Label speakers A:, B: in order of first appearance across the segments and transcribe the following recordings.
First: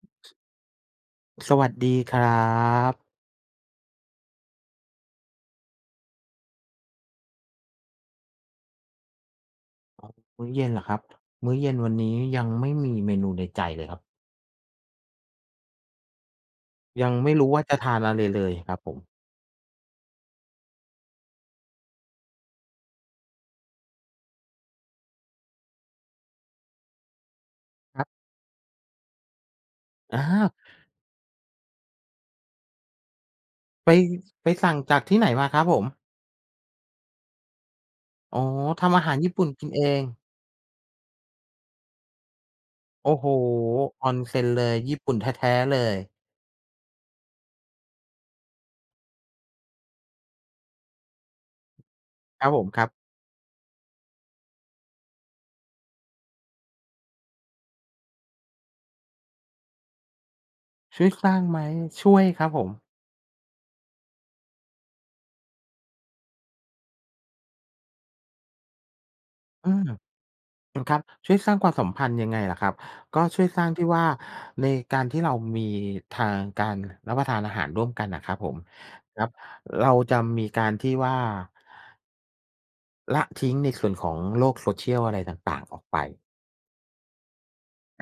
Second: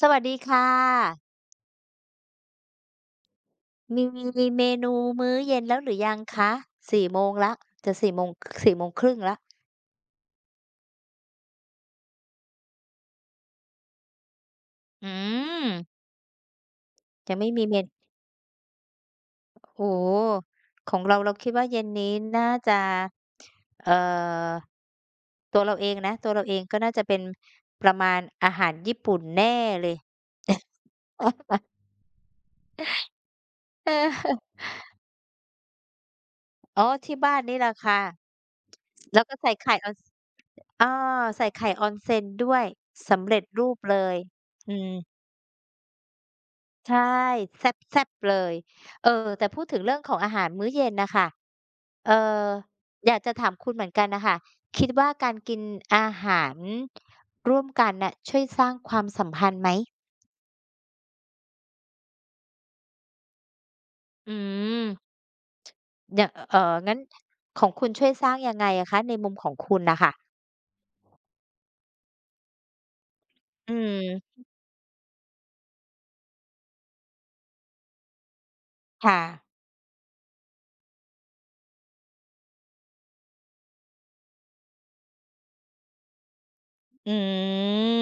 A: สวัสดีค่ะ
B: สวัสดีครับ
A: มีเมนูมื้อเย็นแล้วหรือยังคะสี่โมงแล้วจะสี่โมงสี่โมงครึ่งแล้ว
B: มื้อเย็นเหรอครับมื้อเย็นวันนี้ยังไม่มีเมนูในใจเลยครับ
A: อืม
B: ยังไม่
A: ยังไม่
B: รู้ว่า
A: มีเม
B: จะ
A: น
B: ทานอะไรเลยครับผม
A: โอ้โฮของเราเราคิดว่าเย็นนี้น่าจะเอ่อตัวเราเองนะตัวเราเองก็น่าจะเป็นประ
B: ครั
A: มาณ
B: บ
A: อาหารญี่ปุ่นแน่เลย
B: อาไป ไป
A: เ
B: สั่งจากที่ไหนมาครับผม
A: อออ๋อที่บ้านนี่แหละค่ะ
B: อ๋อทำอาหาร
A: แล้ว
B: ญี่
A: ก็
B: ปุ่น
A: ใส่
B: กิน
A: ไข่
B: เอ
A: on
B: ง
A: เออใส่ไข่ onsen ด้วย
B: โอ้
A: สำ
B: โฮ
A: เร็จรูปเลย
B: Onsen เลย
A: อืม
B: ญี่ปุ่นแท้ๆเลย
A: ใช่แซ่บๆเลยเออแต่พูดถึงเรื่องของอาหารมื้อเย็นน่ะค่ะเอ่
B: ค
A: อ
B: รับผมครับ
A: อยากจะถามคุณเหมือนกันน่ะค่ะคิดว่าการกินอาหารร่วมกันน่ะช่วยสร้างความสัมพันธ์ไหม
B: ช่วยสร้างไหมช่วยครับผม
A: อืมอย่างงั้นของคุณช่วยสร้างยังไงอะคะในมุมของ
B: อื
A: คุณน่ะค่ะ
B: ม ช่วยสร้างความสัมพันธ์ยังไงล่ะครับก็ช่วยสร้าง
A: อื
B: ที่ว่า
A: ม
B: ในการที่เรามีทางการรับประทานอาหารร่วมกันน่ะครับผม
A: ค่ะ
B: ครับเราจะมีการที่ว่าละทิ้งในส่วนของโลก social อะไรต่างๆออกไป
A: อื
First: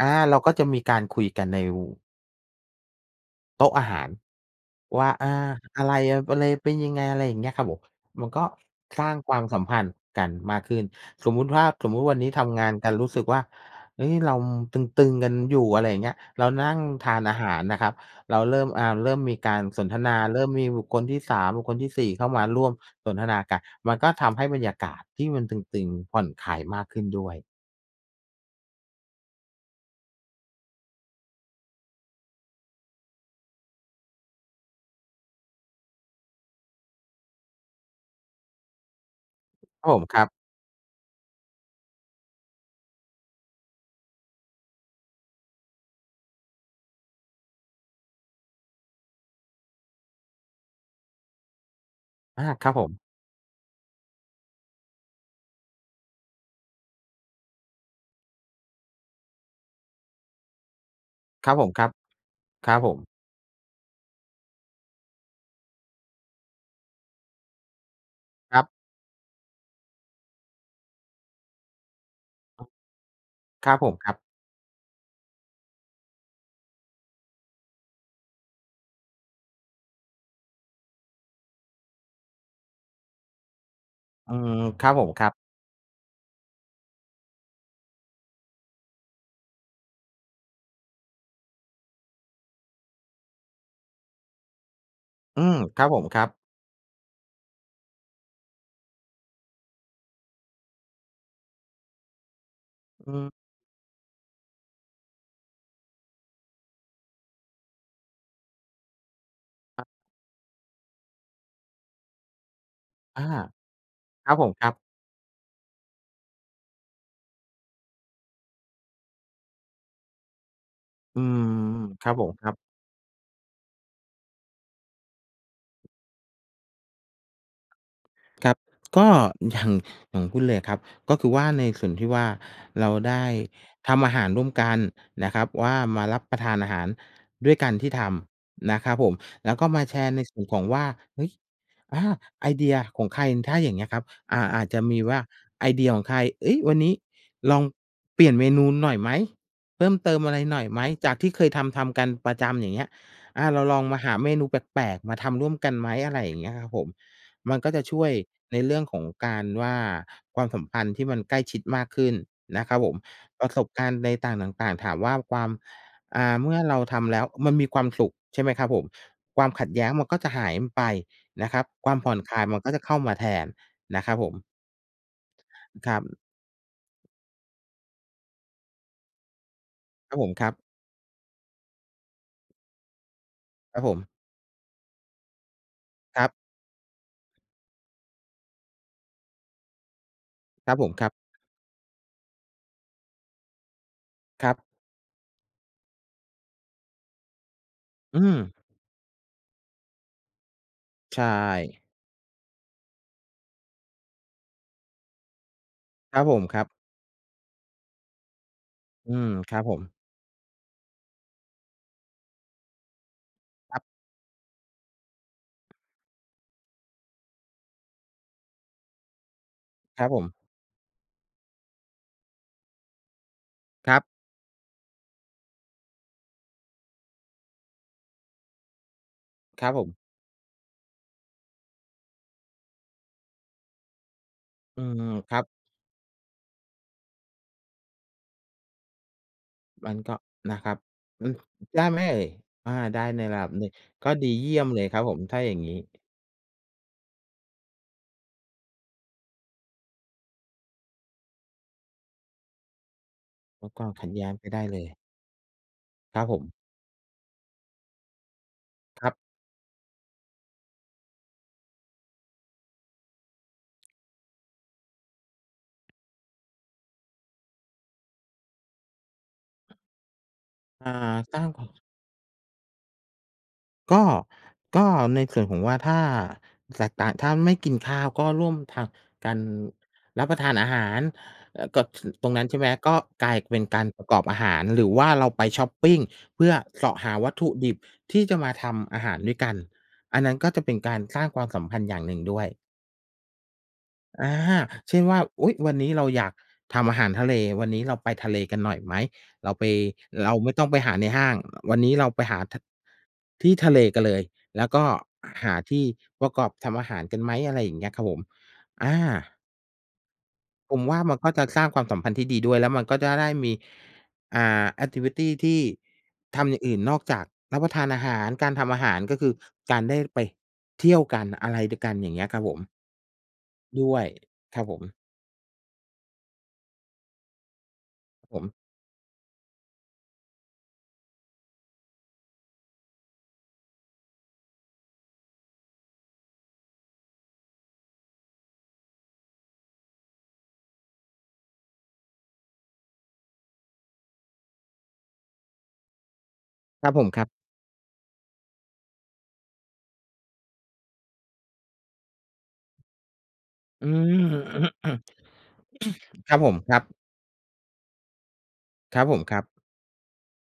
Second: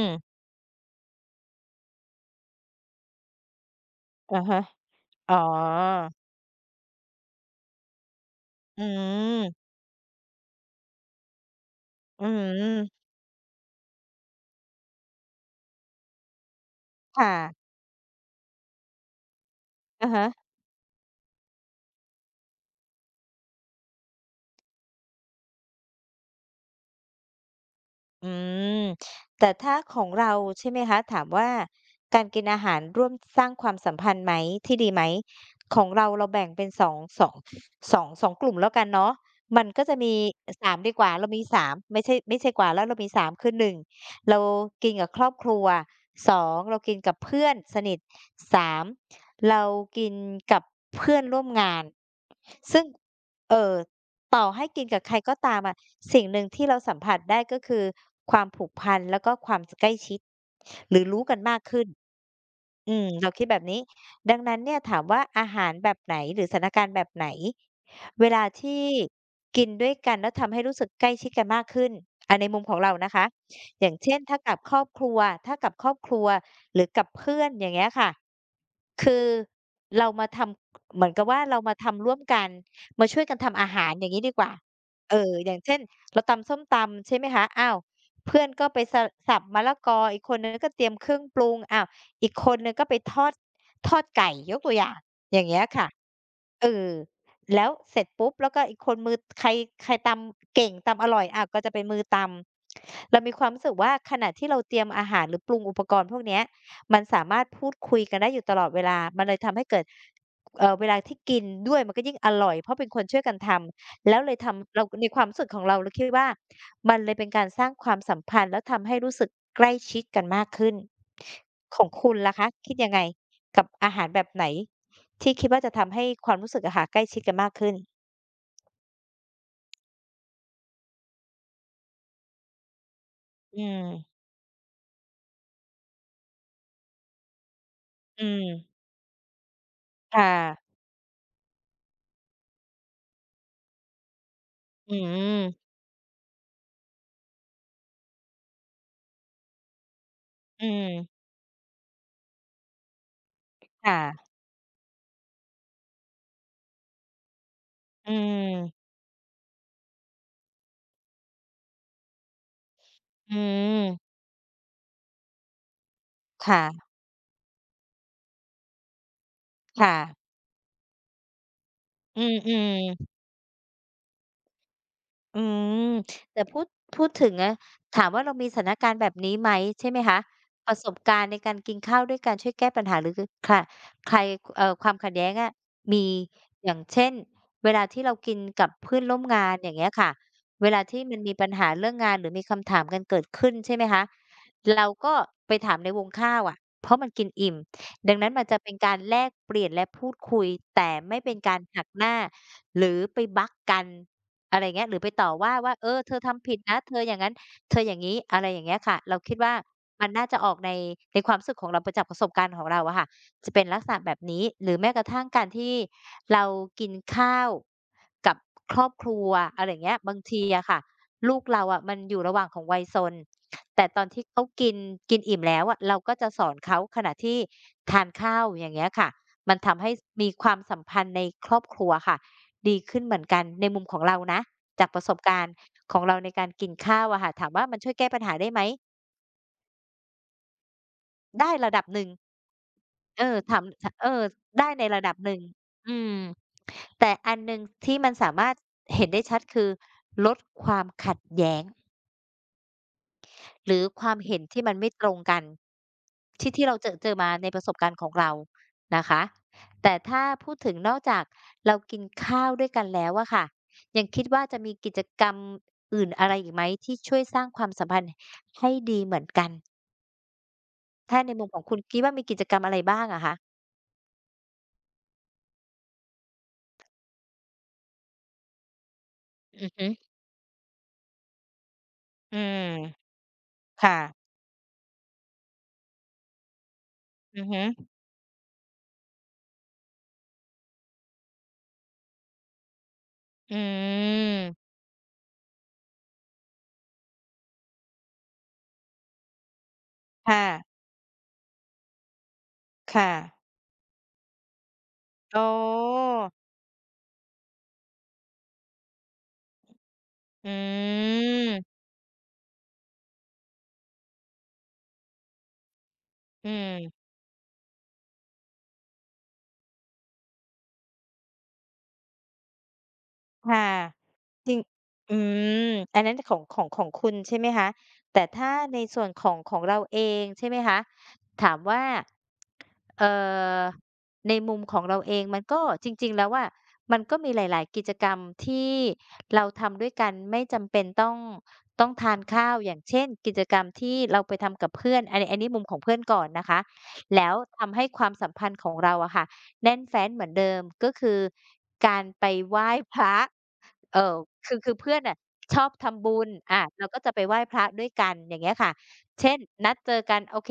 B: อาเรา
A: ม
B: ก็จะมีการคุยกันใน โต๊ะอาหาร
A: อะฮะ
B: ว่า
A: อ๋
B: อาอะไร
A: อ
B: อะไรเป็นยังไงอะไรอย่างเงี้ยครับผมมันก็
A: อื
B: สร้างความสัม
A: ม
B: พันธ์กันมากขึ้นสมมุติวัน
A: อื
B: นี้ทำงานกัน
A: ม
B: รู้สึกว่าเฮ้ยเราตึงๆกันอยู่อะไรอย่างเงี้ยเรานั่งทานอาหาร
A: ค่ะ
B: นะครับเราเริ่มเริ่มมีการสนท
A: อะ
B: นา
A: ฮะ
B: เริ่มมีบุคคลที่สามบุคคลที่สี่เข้ามาร่วมสนทนากันมันก็ทำให้บรรยากาศที่มันตึงๆผ่อนคลายมากขึ้นด้วย
A: อืมแต่ถ้าของเราใช่ไหมคะถามว่าการกินอาหารร่วมสร้างความสัมพันธ์ไหมที่ดีไหมของเราเราแบ่งเป็นสองสองสองกลุ่มแล้วกันเนาะมั
B: ค
A: นก็
B: รับ
A: จะ
B: ผม
A: มี
B: ครับ
A: สามดีกว่าเรามีสามไม่ใช่กว่าแล้วเรามี3คือหนึ่งเรากินกับครอบครัวสองเรากินกับเพื่อนสนิทสามเรากินกับเพื่อนร่วมงาน
B: อาครับผ
A: ซึ่ง
B: ม
A: เออ ต่อให้กินกับใครก็ตามอะสิ่งหนึ่งที่เราสัมผัสได้ก็คือความผูกพันแล้วก็ความสใกล้ชิดหรือรู้กัน
B: ครับ
A: มาก
B: ผมค
A: ขึ้น
B: รับครับผ
A: อืม
B: ม
A: เราคิดแบบนี้ดังนั้นเนี่ยถามว่าอาหารแบบไหนหรือสถานการณ์แบบไหนเวลา
B: ครั
A: ที่
B: บ
A: กินด้วยกันแล้วทำให้รู้สึกใกล้ชิดกันมากขึ้นอ่าในมุมของเรานะคะ
B: ครับ
A: อ
B: ผ
A: ย่า
B: ม
A: ง
B: ครั
A: เช่
B: บ
A: นถ้ากับครอบครัวถ้ากับครอบครัวหรือกับเพื่อนอย่างเงี้ยค่ะคือเรามาทำเหมือนกับว่าเรามาทำร่วมกัน มาช่วยกันทำอาหารอย่างงี้ดี
B: อื
A: กว่า
B: มครับผม
A: เอ
B: ครั
A: อ
B: บ
A: อย่างเช่นเราตำส้มตำใช่ไหมคะอ้าวเพื่อนก็ไปสะสับมะละกออีกคนหนึ่งก็เตรียมเครื่องปรุงอ้าวอีกคนหนึ่งก็ไปทอดทอดไก่ยกตัวอย่างอ
B: อื
A: ย่าง
B: ม
A: เงี้ย
B: ครั
A: ค่ะ
B: บผมครับ
A: เออแล้วเสร็จปุ๊บแล้วก็อีกคนมือใครใครตำเก่งตำอร่อยอาก็จะเป็นมือตำ
B: อื
A: เรามีค
B: ม
A: วามรู้สึกว่าขณะที่เราเตรียมอาหารหรือปรุงอุปกรณ์พวกเนี้ยมันสามารถพูดคุยกันได้อยู่ตลอดเวลามันเลยทำให้เกิด
B: อ
A: เวลาที่กินด้วยมันก็ยิ่งอร่อยเพราะเป็นคนช่วยกันท
B: า
A: ำแล้ว
B: ค
A: เล
B: รับ
A: ย
B: ผมครับ
A: ทำเราในความรู้สึกของเราเราคิดว่ามันเลยเป็นการสร้างความสัมพันธ์แล้วทำให้รู้สึกใกล้ชิดกันมากขึ้น
B: อืม
A: ของ
B: ค
A: คุ
B: รับ
A: ณ
B: ผม
A: ล่ะ
B: ค
A: คะ
B: รั
A: คิ
B: บ
A: ดยังไงกับอาหารแบบไหนที่คิดว่าจะทำให้ความรู้สึกอะค่ะใกล้ชิดกันมากขึ้น
B: ครับก็อย่างอย่างคุณเลยครับก็คือว่าในส่วนที่ว่าเราได้
A: อืม
B: ทำอาหารร่วมกันนะครับว่ามารับประทานอาหารด้วยกันที่ท
A: อืม
B: ำนะครับผมแล้วก็มาแชร์ใน
A: ค่
B: ส่วนของ
A: ะ
B: ว่าเฮ้ยอาไอเดียของใครถ้าอย่างเงี้ยครับอ่าอาจจะ
A: อื
B: มีว่า
A: ม
B: ไอเดียของใครเฮ้ยวันนี้ลองเปลี่ยนเมนูหน่อยไหมเพิ่มเติมอะไรหน่
A: อื
B: อยไหมจาก
A: ม
B: ที่เคยทำกันประจำอย่างเงี้ยอาเราลอง
A: ค่ะ
B: มาหาเมนูแปลกๆมาทำร่วมกันไหมอะไรอย่างเงี้ยครับผม มันก็จะช่ว
A: อื
B: ยในเรื่อ
A: ม
B: งของการว่าความสัมพันธ์ที่มันใกล้ชิดมากขึ้นนะครับผม
A: อื
B: ประสบ
A: ม
B: การณ์ในต่างต่างๆถามว่าความเมื่อเรา
A: ค่ะ
B: ทำแล้วมันมีความสุขใช่ไหมครับผมความขัดแย้ง
A: ค่ะ
B: มันก็จะหายไปนะครับความผ่อน
A: อื
B: ค
A: ม
B: ลาย
A: อื
B: มันก็
A: ม
B: จะเข้ามาแทนนะครับผม
A: อืม
B: ครับ
A: แต่พูดถึงอะถามว่าเรามีสถานการณ์แบบนี้ไหมใช่ไหม
B: ครั
A: คะ
B: บผมครั
A: ป
B: บ
A: ระสบการณ์ในการกินข้าวด้วยกันช่วยแก้ปัญหาหรือคือค่ะ
B: ครับผม
A: ใครความขัดแย้งอะมี
B: ครับ
A: อย่างเช่นเวลาที่เรากินกับเพื่อนร่วมงานอย่างเงี้ยค่ะเว
B: ครับ
A: ลา
B: ผม
A: ที่
B: ครับ
A: มันมีปัญหาเรื่องงานหรือมีคำถามกันเกิดขึ้นใช่ไหมคะ
B: ครับ
A: เราก็ไปถามในวงข้าวอะเพราะมันกินอิ่มดัง
B: อื
A: นั้น
B: ม
A: มันจะเป็นการแลกเปลี่ยนและพูดคุยแต่ไม่
B: ใช่
A: เป็นการหักหน้าหรือไปบักกัน อะไรอย่างเงี้ยหรือไปต่อว่าว่าเออเธ
B: ค
A: อ
B: รับผม
A: ทำผิ
B: ค
A: ด
B: รับ
A: นะเธออย่างงั้นเธออย่างงี้อะไรอย่างเงี้ยค่ะ
B: อื
A: เรา
B: ม
A: คิด
B: ค
A: ว่า
B: รับผม
A: มันน่าจะออกในความรู้สึกของเราไปจากประสบการณ์ของเราอะค่ะจะเป็น
B: ค
A: ลัก
B: รั
A: ษ
B: บ
A: ณะแบบนี้หรือแม้กระทั่งการที่เรากินข้าวกับครอบครัวอะไรอย่างเงี้ย
B: ครับ
A: บา
B: ผ
A: ง
B: ม
A: ทีอะค่ะลูกเราอะมันอยู่ระหว่างของวัยซนแต่
B: ค
A: ต
B: รั
A: อนที่
B: บ
A: เขากินกินอิ่มแล้วอะเราก็จะสอนเขาขณะที่ทานข้าวอย่างเงี้ยค่ะมัน
B: ครับ
A: ทำ
B: ผม
A: ให้สมีความสัมพันธ์ในครอบครัวค่ะ ดีขึ้นเหมือนกันในมุมของเรานะ
B: อื
A: จาก
B: ม
A: ประสบ
B: ครั
A: กา
B: บ
A: รณ์ของเราในการกินข้าวอะค่ะถามว่ามันช่วยแก้ปัญหาได้ไหม
B: มันก็นะครับอืม
A: ได้ระดับ
B: ได้
A: ห
B: ไหม
A: นึ่ง
B: เอ่ยอาได้ใน
A: เออ
B: ระดับ
A: ถา
B: ห
A: ม
B: นึ่ง
A: ถเอ
B: ก็
A: อ
B: ดีเยี่ยม
A: ได้
B: เล
A: ใน
B: ยครั
A: ระ
B: บผ
A: ดับ
B: ม
A: หนึ่ง
B: ถ้าอย่างงี้
A: อืมแต่อันหนึ่งที่มันสามารถเห็นได้ชัดคือลดความขัดแย้ง
B: ล
A: ห
B: ด
A: รื
B: ค
A: อ
B: วาม
A: ค
B: ขัด
A: วาม
B: แย้ง
A: เห็น
B: ไป
A: ที่
B: ได้
A: มัน
B: เลย
A: ไม่ตรงกัน
B: ครับผม
A: ที่ที่เราเจอมาในประสบการณ์ของเรา
B: ค
A: นะ
B: รั
A: คะ
B: บ
A: แต่ถ้าพูดถึงนอกจากเรากินข้าวด้วยกันแล้วอะค่ะยังคิดว่าจะมีกิจกรรมอื่นอะไรอีกไหมที่ช่วยสร้างความสัมพันธ์ให้ดีเหมือนกัน
B: อ่า
A: ถ้าใน
B: สร้า
A: มุ
B: ง
A: มข
B: ค
A: อง
B: วาม
A: คุณคิดว่ามีกิจกรรมอะไรบ้างอะคะ
B: ก็ก็ในส่วนของว่าถ้าแตกต่างถ้าไม่กินข้าวก็ร่วมทางกัน
A: อือฮึ
B: รับประทานอาหารก็ถตรง
A: อื
B: นั้น
A: ม
B: ใช่ไหมก็กลายเป็นการ
A: ค่ะ
B: ประกอบอาหารหรือว่าเราไปชอปปิงเพื่อเสาะหาวัต
A: อือ
B: ถุ
A: ฮึ
B: ดิบที่จะมาทำอาหารด้วยกันอันนั้นก็จะเป็นการสร้างความสัมพันธ์อย่างหนึ่งด้วย
A: อื
B: อา
A: ม
B: เช่นว่าอุ๊ยวันนี้เราอยากทำอาหารทะเล วันนี้เราไปทะเลกันหน่อยไหม เราไปเรา
A: ค่ะ
B: ไม่ต้องไปหาในห้าง วันนี้เราไปหาท
A: ค่ะ
B: ที่ทะเลกันเลย แล้วก็
A: อ๋
B: หาที่
A: อ
B: ประกอบทำอาหารกันไหมอะไรอย่างเงี้ยครับผมอา
A: อื
B: ผมว่ามันก็จะสร้าง
A: ม
B: ความสัมพันธ์ที่ดีด้วยแล้วมันก็จะได้มีแอกทิวิตีที่
A: อื
B: ทำอย่างอื่นนอก
A: ม
B: จากรับประทานอาหารการทำอาหารก็คือการได้ไปเที่ยวกันอะไรด้วยกันอย่างเงี้ยครับผม
A: ค่ะ
B: ด้วย
A: จริ
B: ค
A: ง
B: รับผม
A: อืมอันนั้นของคุณใช่ไหมคะแต่
B: ผ
A: ถ้า
B: ม
A: ในส่วนของเราเองใช่ไหมคะถามว่า เอ่อในมุมของเราเองมันก็จริงๆแล้วอะมันก็มีหลายๆกิจกรรมที่เราทำด้วยกันไม่จำเป็นต้องทานข้าวอย่างเช่นกิจกรรมที่เราไปทำกับเพื่อนอันนี้มุมของเพื่อนก่อนนะคะ
B: ครับผมครั
A: แล้ว
B: บ
A: ทำให้ความสัมพันธ์ของเราอะค่ะแน่นแฟ้นเหมือนเดิมก็คือการไปไหว้พระ
B: อื
A: เอ่อคือเพื่อ
B: ม
A: นน่ะชอบทำบุญ
B: ครับผม
A: อา
B: ครับ
A: เราก็จะไปไหว้พระด้วยกันอย่างเงี้ยค่ะ
B: ครับผม
A: เช่
B: ค
A: น
B: รับ
A: นัดเจอกันโอเค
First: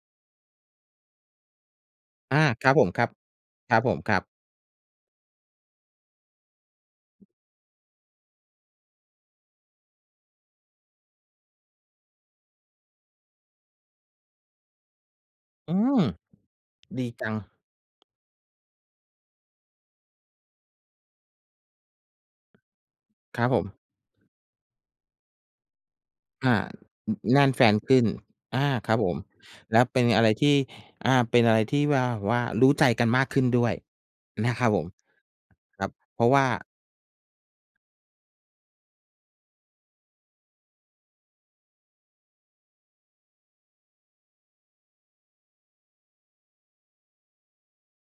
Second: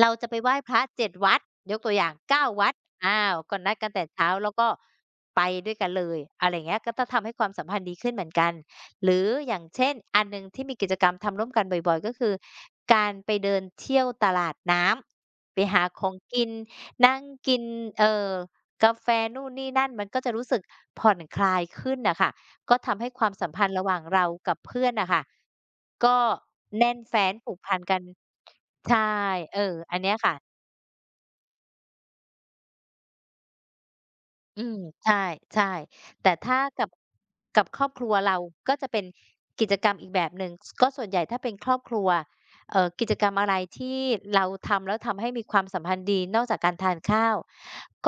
A: เราจะไปไหว้พระ7วัดยกตัวอย่าง
B: อา
A: 9
B: ค
A: วั
B: รั
A: ด
B: บผมครับ
A: อ้าวก็
B: ค
A: นัด
B: รับ
A: กัน
B: ผม
A: แต่
B: ครับ
A: เช้าแล้วก็ไปด้วยกันเลยอะไรอย่างเงี้ยก็จะทำให้ความสัมพันธ์ดีขึ้นเหมือนกันหรืออย่างเช่นอันหนึ่งที่มีกิจกรรมทำร่วมกันบ่อยๆก็คือการไปเดินเที่ยวตลาดน้ำไป
B: อื
A: หาข
B: ม
A: องกิน
B: ดี
A: นั่ง
B: จัง
A: กินเอ่อกาแฟนู่นนี่นั่นมันก็จะรู้สึกผ่อนคลายขึ้นน่ะค่ะ ก็ทำให้ความ
B: ครั
A: สั
B: บ
A: ม
B: ผ
A: พั
B: ม
A: นธ์ระหว่างเรากับเพื่อนน่ะค่ะก็
B: อา
A: แน่น
B: อ
A: แฟ้น
B: แน่น
A: ผูก
B: แฟ
A: พั
B: น
A: นกั
B: ขึ้
A: น
B: นอาครับ
A: ใช่
B: ผม
A: เออ
B: แล้ว
A: อัน
B: เป็น
A: เนี้ย
B: อะไร
A: ค่ะ
B: ที่เป็นอะไรที่ว่าว่ารู้ใจกันมากขึ้นด้วยนะค
A: อื
B: รับ
A: ม
B: ผม
A: ใช่
B: ครับเพ
A: ๆ
B: ราะ
A: แต่
B: ว่า
A: ถ้ากับกับครอบครัวเราก็จะเป็นกิจกรรมอีกแบบหนึ่งสก็ส่วนใหญ่ถ้าเป็นครอบครัวกิจกรรมอะไรที่เราทำแล้วทำให้มีความสัมพันธ์ดีนอกจากการทานข้าว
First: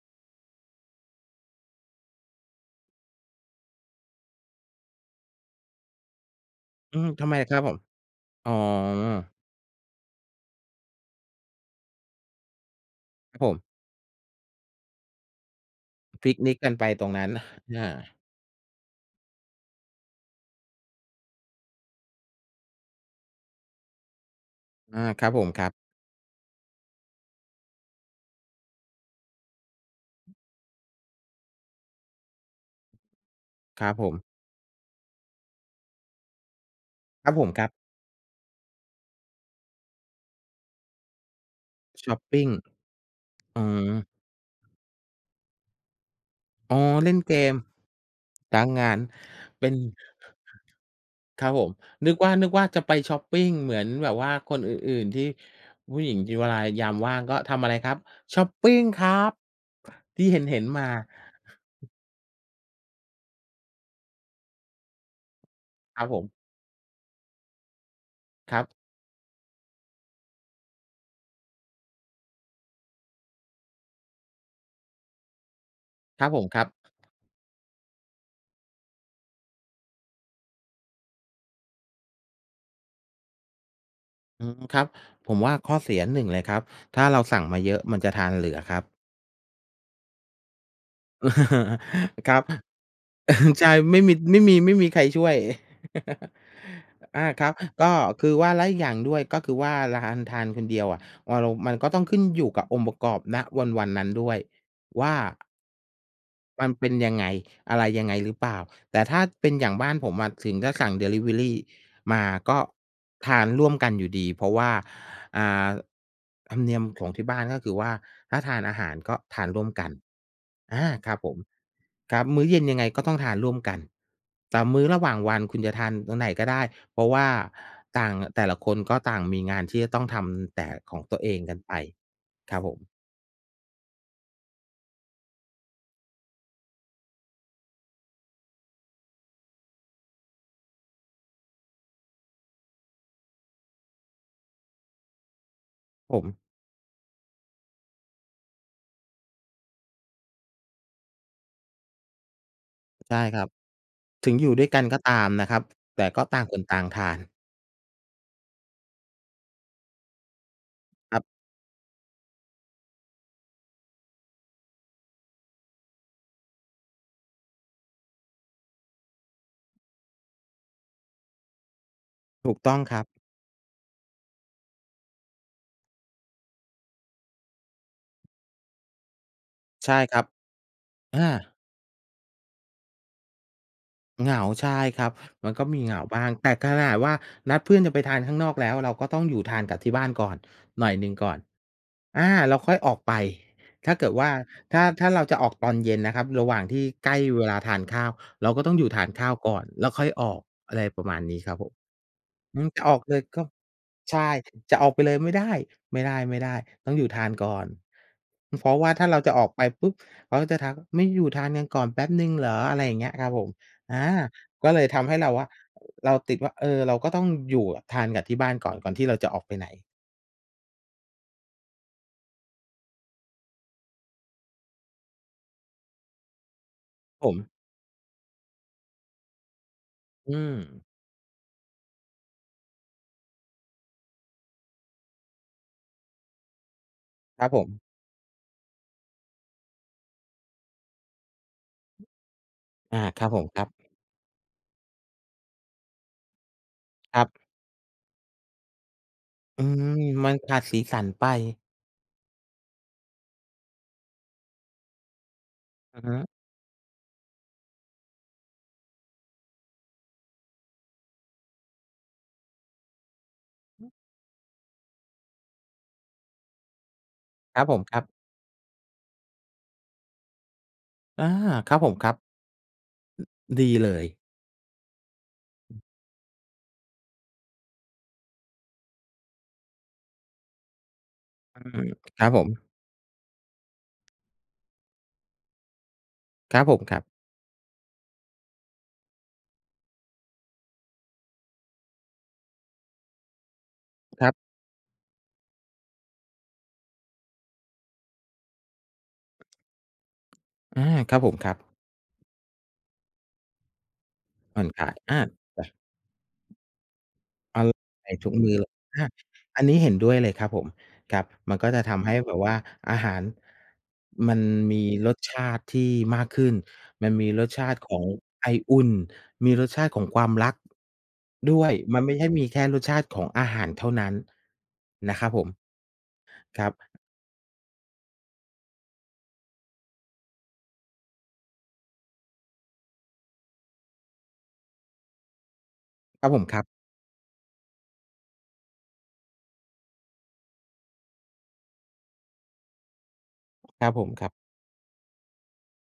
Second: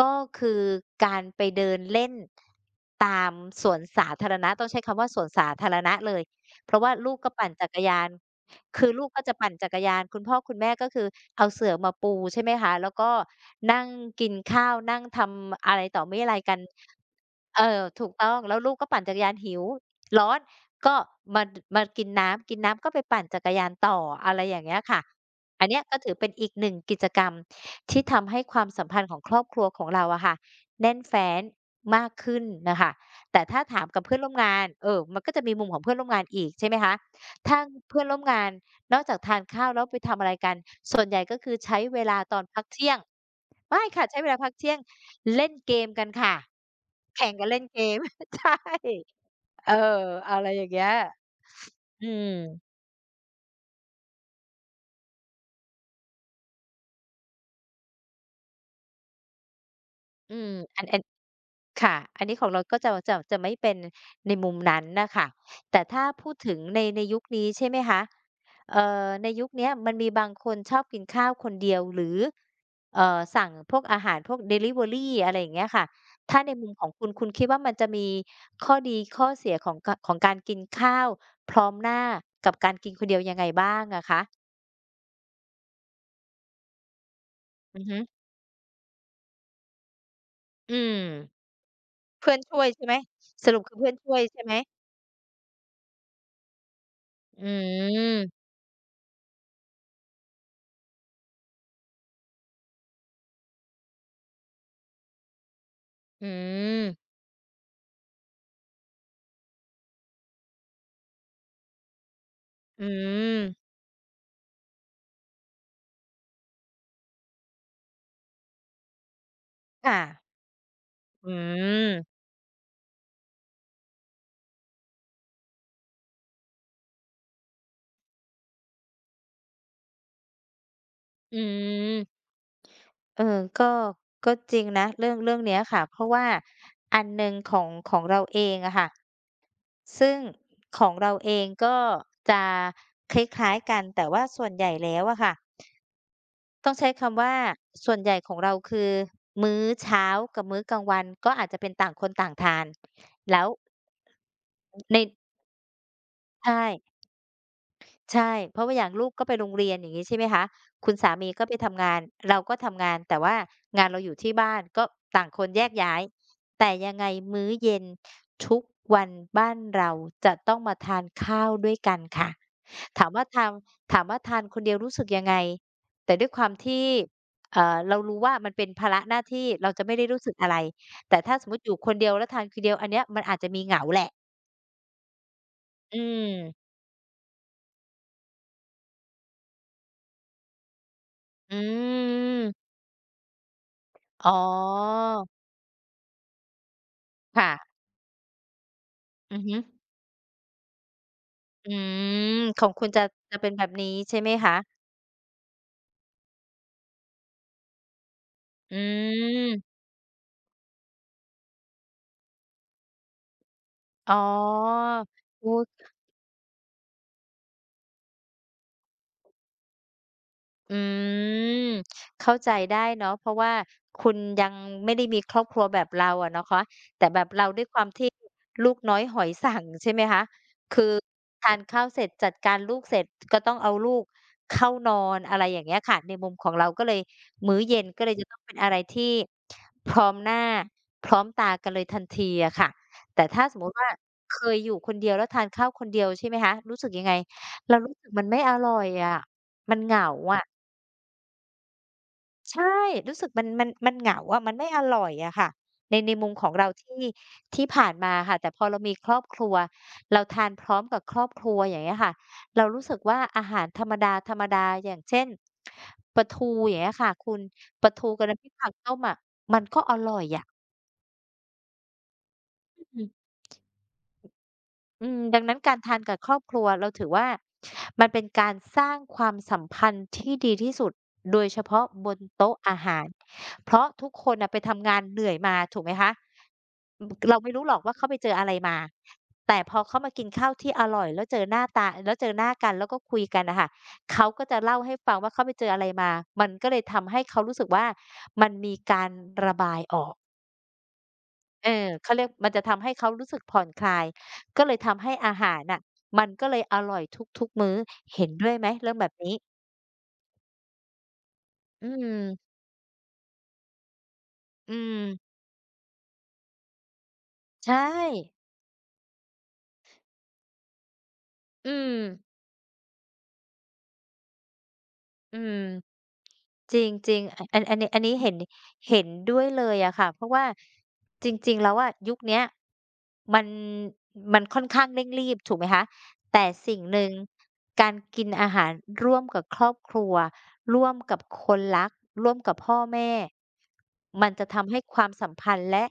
A: ก็คือการไปเดินเล่นตามสวนสาธารณะต้องใช้คำว่าสวนสาธารณะเลยเพราะว่า
B: อืม
A: ลูก
B: ทำ
A: ก็
B: ไม
A: ปั่น
B: ครับ
A: จั
B: ผ
A: ก
B: ม
A: รยาน
B: อ๋อ
A: คือลูกก็จะปั่นจักรยาน คุณพ่อคุณแม่ก็คือเอาเสื่อมาปูใช่ไหมคะ แล้วก็
B: ครับผม
A: นั่งกินข้าว นั่งทำอะไรต่อมิอะ
B: ปิ
A: ไร
B: กนิ
A: กั
B: ก
A: น
B: กันไปตรงนั้น
A: เออ
B: อา
A: ถูกต้องแล้วลูกก็ปั่นจักรยานหิวร้อนก็มาดมากินน้ำกินน้ำก็ไปปั่นจักรยานต่ออะไรอย่างเงี้ยค่ะ
B: อาครับผมค
A: อัน
B: รับ
A: เนี้ยก็ถือเป็นอีกหนึ่งกิจกรรมที่ทำให้ความสัมพันธ์ของครอบครัวของเราอะค่ะแน่นแฟ้นมากขึ้นน่ะค่ะแต่ถ้า
B: ค
A: ถาม
B: รับ
A: กับ
B: ผ
A: เพื่
B: ม
A: อนร่วมงานมันก็จะมีมุมของเพื่อนร่วมงานอีกใช่ไหมคะ
B: ครับผม
A: ถ้า
B: ครับ
A: เพื่อนร่วมงานนอกจากทานข้าวแล้วไปทำอะไรกันส่วนใหญ่ก็คือใช้เว
B: ช
A: ลา
B: อป
A: ตอ
B: ปิ
A: น
B: ง
A: พักเที่ยง
B: อื
A: ไม่
B: ม
A: ค่ะใช้เวลาพักเที่ยง เล่นเกมกันค่ะ
B: อ๋อเล่น
A: แข่ง
B: เก
A: กัน
B: ม
A: เล่นเกม ใช่
B: ล้างงานเป็
A: เออ
B: น
A: อะไรอย่างเงี้ย
B: ครับผม
A: อื
B: นึก
A: ม
B: ว่านึกว่าจะไปชอปปิงเหมือนแบบว่าคนอื่นๆที่ผู้หญิงที่เวลายามว่างก็ทำอะไรครับชอปปิงครับที่
A: อื
B: เ
A: ม
B: ห็นๆ
A: อัน
B: มา
A: อัน ค่ะอันนี้ของเราก็จะไม่เป็นในมุมนั้นน่ะค่ะแต่
B: ค
A: ถ้า
B: รับผม
A: พูดถึงในยุคนี้ใช่ไหมคะ
B: ครับ
A: ในยุคเนี้ยมันมีบางคนชอบกินข้าวคนเดียวหรือสั่งพวกอาหารพวกดิลิเวอรีอะไรอย่างเงี้ยค่ะ
B: ครับผ
A: ถ้า
B: ม
A: ใน
B: ครับ
A: มุมของคุณคุณคิดว่ามันจะมีข้อดีข้อเสียของกของการกินข้าวพร้อมหน้ากับการกินคนเดียวยังไงบ้างอะคะ
B: อืมครับผมว่าข้อเสียหนึ่งเลยครับถ้าเราสั่งมาเย
A: อื
B: อะ
A: อฮึ
B: มันจะทานเหลือครับ
A: อืม
B: ค
A: เพื่อ
B: รั
A: น
B: บ
A: ช่วยใช่ไหมสรุ ป
B: ใช่
A: คือเพื่อนช่วยใช่ไหม
B: ไม่มีใครช่วย อาค
A: อื
B: รับก็คือ
A: ม
B: ว่าอีกอย่างด้วยก็คือว่าร้านทานคนเดียวอ่ะวาเรามันก็ต้องขึ้นอยู่กับองค์ประกอบณวันๆนนั้นด้วยว่า
A: อื
B: มัน
A: ม
B: เป็นยังไงอะไรยังไงหรือเปล่าแต่ถ้าเป็นอย่างบ้านผมมาถึงจะสั่งด e ลิเวอรีมาก็
A: อืม
B: ทานร่วมกันอยู่ดีเพราะว่า อ่าธรรมเนียมของที่บ้านก็คือว่าถ้าทานอาหารก็ทานร่วมกัน
A: ค่ะ
B: อาครับผ
A: อื
B: มค
A: ม
B: รับมื้อเย็นยังไงก็ต้องทานร่วมกันแต่มื้อระหว่างวันคุณจะทานตรงไหนก็ได้เพราะว่าต่างละคนก็ต่างมีงานที่จะต้องทำแต่ของตัวเอ
A: อื
B: งกันไป
A: ม
B: ครับผม
A: เออก็ก็จริงนะ เรื่องเรื่องเนี้ยค่ะ เพราะว่า อันหนึ่งของของเราเองอะค่ะ ซึ่งของเราเองก็จะคล้ายๆกันแต่ว่าส่วนใหญ่แล้วอะค่ะ
B: ผม
A: ต้องใช้คำว่าส่วนใหญ่ของเราคือมื้อเช้ากับมื้อกลางวันก็อาจจะเป็นต่างคนต่างทาน
B: ใช่ค
A: แล้
B: รั
A: ว
B: บถึงอยู่ด้วยกัน
A: ใน
B: ก็ตามนะครับแต่ก็ต่างคน
A: ใช่
B: ต่างทาน
A: ใช่เพราะว่าอย่างลูกก็ไปโรงเรียนอย่างงี้ใช่ไหมคะคุณสา
B: ครั
A: มีก็
B: บ
A: ไปทำงานเราก็ทำงานแต่ว่างานเราอยู่ที่บ้านก็ต่างคนแยกย้ายแต่ยังไงมื้อเย็นทุกวันบ้านเราจะต้องมาทานข้าวด้วยกันค่ะ
B: ถูกต้องครั
A: ถา
B: บ
A: มว่าทถามว่าทานคนเดียวรู้สึกยังไงแต่ด้วยความที่เรารู้ว่ามันเป็นภาระหน้าที่เราจะไม่
B: ใช่
A: ได้
B: ค
A: รู้
B: รับ
A: สึกอะไรแต่
B: อา
A: ถ้าสมมุติอยู่คนเดียวแล้วทานคนเดียวอันเนี้ยมันอาจจะมีเหงาแหละ
B: เหงาใช่ครับมันก็มีเห
A: อื
B: งาบ้างแต่ข
A: ม
B: นาดว่านัดเพื่อนจะไปทานข้างนอกแล้วเราก็ต้องอยู่ทานกับที่บ้านก่อนหน่อยหนึ่งก่อน
A: อื
B: อาเรา
A: ม
B: ค่อยออกไปถ้าเกิด
A: อ๋อ
B: ว่าถ้าเราจะออกตอนเย็นนะครับระหว่างที่ใกล้เว
A: ค่ะ
B: ลาทานข้าวเราก็ต้องอยู่ทานข้าว
A: อือฮึ
B: ก่อนแล้วค่อยออกอะไรประมาณนี้ครับผ
A: อื
B: ม
A: มข
B: อื
A: อ
B: ม
A: ง
B: จะ
A: คุณ
B: ออ
A: จะ
B: กเลย
A: จะ
B: ก็
A: เป็นแบบนี้ใช่ไห
B: ใช่
A: มคะ
B: จะออกไปเลยไม่ได้ไม่ได้ต้องอยู่ทานก่อนเพ
A: อื
B: ราะว่าถ้าเราจะออกไป
A: ม
B: ปุ๊บเขาก็จะทักไม่อยู่ทานกันก่อนแป๊บหนึ่งเหรออะไรอย่างเงี้ยครับผม อา
A: อ๋อ
B: ก็เลยทำให้เราว่า
A: โอ้
B: เราติดว่าเออเราก็ต้องอยู่ทานกับที่บ้านก่อนก่อนที่เราจะออกไปไหน
A: อืมเข้าใจได้เนาะเพราะว่าคุณยังไม่ได้มีครอบครัวแบบเราอะเนาะคะแต่แบบ
B: ผม
A: เราด้วยความที่ลูกน้อยหอยสั่งใช่ไหมคะ
B: อืม
A: คือทานข้าวเสร็จจัดการลูกเสร็จก็ต้องเอาลูกเข้านอนอะไรอย่างเงี้ยค่ะในมุมของเราก็เลย
B: ครับ
A: มื้
B: ผ
A: อเย็น
B: ม
A: ก็เลยจะต้องเป็นอะไรที่พร้อมหน้าพร้อมตากันเลยทันทีอะค่ะ
B: อา
A: แต่
B: ครับผ
A: ถ้า
B: ม
A: ส
B: ค
A: มม
B: รับ
A: ติว่าเคยอยู่คนเดียวแล้วทานข้าวคนเดียวใช่ไหมคะรู้สึกยังไง
B: ครับ
A: เรารู้สึกมันไม่อร่อยอะ
B: อื
A: มันเห
B: ม
A: งา
B: มัน
A: อะ
B: ขาดสีสันไป
A: ใช่รู้สึกมันเหงาอะมันไม่อร่อยอะค่ะใน
B: อือฮึ
A: มุมของเราที่ที่ผ่านมาค่ะแต่พอเรามีครอบครัวเราทานพร้อมกับครอบครัวอย่างเงี้ยค่ะเรารู้สึกว่าอาหารธรรมดาๆอย่างเช่นปลาทูอย่างเงี้ยค่ะคุณ
B: ครับผม
A: ปลา
B: ครั
A: ทู
B: บ
A: กับน้ำพริกผักต้มอะมันก็อร่อยอะ
B: อาครับผมครับ
A: อืม
B: ดีเลย
A: อืมดังนั้นการทานกับครอบครัวเราถือว่ามันเป็นการสร้างความสัมพันธ์ที่ดีที่สุดโดยเฉ
B: อื
A: พาะ
B: ม
A: บน
B: ครับผม
A: โต๊ะอาหารเพราะทุกคนนะไปทำงานเหนื่อยมาถูกไหมคะ
B: ครับผมครับ
A: เราไม่รู้หรอกว่าเขาไปเจออะไรมาแต่พอเขามากินข้าวที่อร่อยแล้วเจอหน้าตาแล้วเจอหน้ากันแล้วก็คุยกันนะคะ
B: ค
A: เขา
B: รั
A: ก็
B: บ
A: จะเล่าให้ฟังว่าเขาไปเจออะไรมามันก็เลยทำให้เขารู้สึกว่ามันมีการระบายออก
B: อาครับผมครับ
A: เออเขาเรียกมันจะทำให้เขารู้สึกผ่อนคลาย
B: ผ่
A: ก็
B: อน
A: เลย
B: คลาย
A: ทำให้
B: อา
A: อาหารน่ะมันก็เลยอร่อยทุก
B: อ
A: ๆ
B: ร่
A: มื้อ
B: อนไล
A: เห็
B: ทุ
A: น
B: ก
A: ด้ว
B: มื้
A: ย
B: อ
A: ไห
B: เล
A: ม
B: ย
A: เรื่อง
B: อา
A: แบบนี้
B: อันนี้เห็นด้วยเลยครับผมครับมันก็จะ
A: อื
B: ทำให้แบบว่า
A: ม
B: อาหารมัน
A: อื
B: มี
A: ม
B: รสชาติที่มากขึ้นมันมีรสชา
A: ใช่
B: ติของไออุ่นมีรสชาติของความรักด้ว
A: อื
B: ย
A: ม
B: มันไม่ใช่มีแค่รสชาติของอาหารเท่านั้นนะครับ
A: อื
B: ผม
A: ม
B: ครับ
A: จริงๆอันนี้อันนี้เห็นเห็นด้วยเลยอะค่ะเพราะว่าจริงๆ แล้วอะยุคเนี้ยมันมันค่อนข้างเร่งรีบถูกไหมคะ
B: ครับผ
A: แต่
B: มครั
A: สิ่ง
B: บ
A: หนึ่งการกินอาหารร่วมกับครอบครัวร่วมกับคนรักร่วมกับพ่อแม่
B: ครับผมค
A: มั
B: รั
A: น
B: บ
A: จะทำให้ความสัมพันธ์และ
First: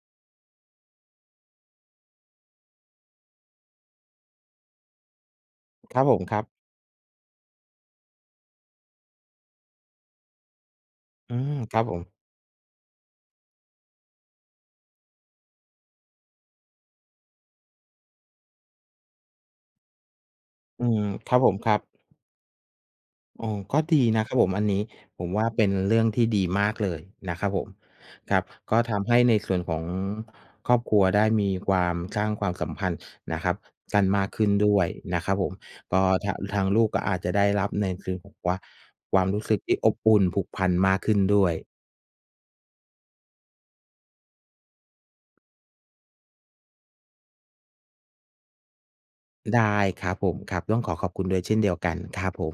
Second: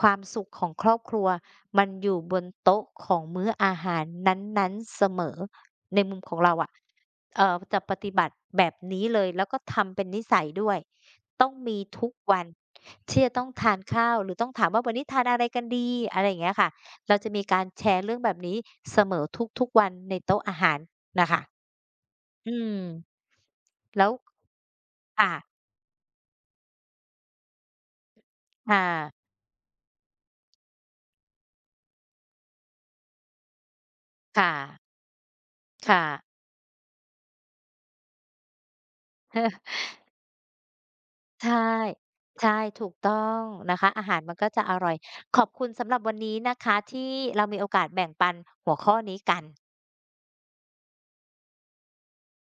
A: ความสุขของครอบครัวมันอยู่บนโต๊ะของมื้ออาหารนั้นๆเสมอ
B: ค
A: ใน
B: รับผ
A: มุม
B: ม
A: ข
B: ค
A: อง
B: รับ
A: เราอะ จะปฏิบัติแบบนี้เลยแล้วก็ทำเป็นนิสัยด้วย
B: อื
A: ต้อง
B: มค
A: มี
B: รับผม
A: ทุกวันที่จะต้องทานข้าวหรือต้องถามว่าวันนี้ทานอะไรกันดีอะไรอย่างเงี้ยค่ะเราจะมีการแชร์เรื่องแบบนี้เสมอทุกๆวันในโต๊ะอาหาร
B: อืม
A: น่ะ
B: ครับ
A: ค่ะ
B: ผมครับ
A: อืม
B: อ๋อก็ดี
A: แล้ว
B: นะครับผมอันนี้ผม
A: ค่ะ
B: ว่าเป็นเรื่องที่ดีมากเลยนะครับผมครับก็
A: ค่ะ
B: ทำให้ในส่วนของครอบครัวได้มีความสร้างความสัมพันธ์นะครับกันมากขึ้น
A: ค่ะ
B: ด้วยนะครับผม
A: ค่ะ
B: ก็ทางทางลูกก็อาจจะได้รับในส่วนของว่าความรู้สึกที่อ บอุ่นผูกพันมากขึ้นด้ว
A: ใช่
B: ย
A: ใช่ถูกต้องนะคะอาหารมันก็จะอร่อยขอบคุณสำหรับวันนี้นะคะที่เรามีโอกาสแบ่งปันหัวข้อนี้กัน
B: ได้ครับผมครับต้องขอขอบคุณด้วยเช่นเดียวกันครับผม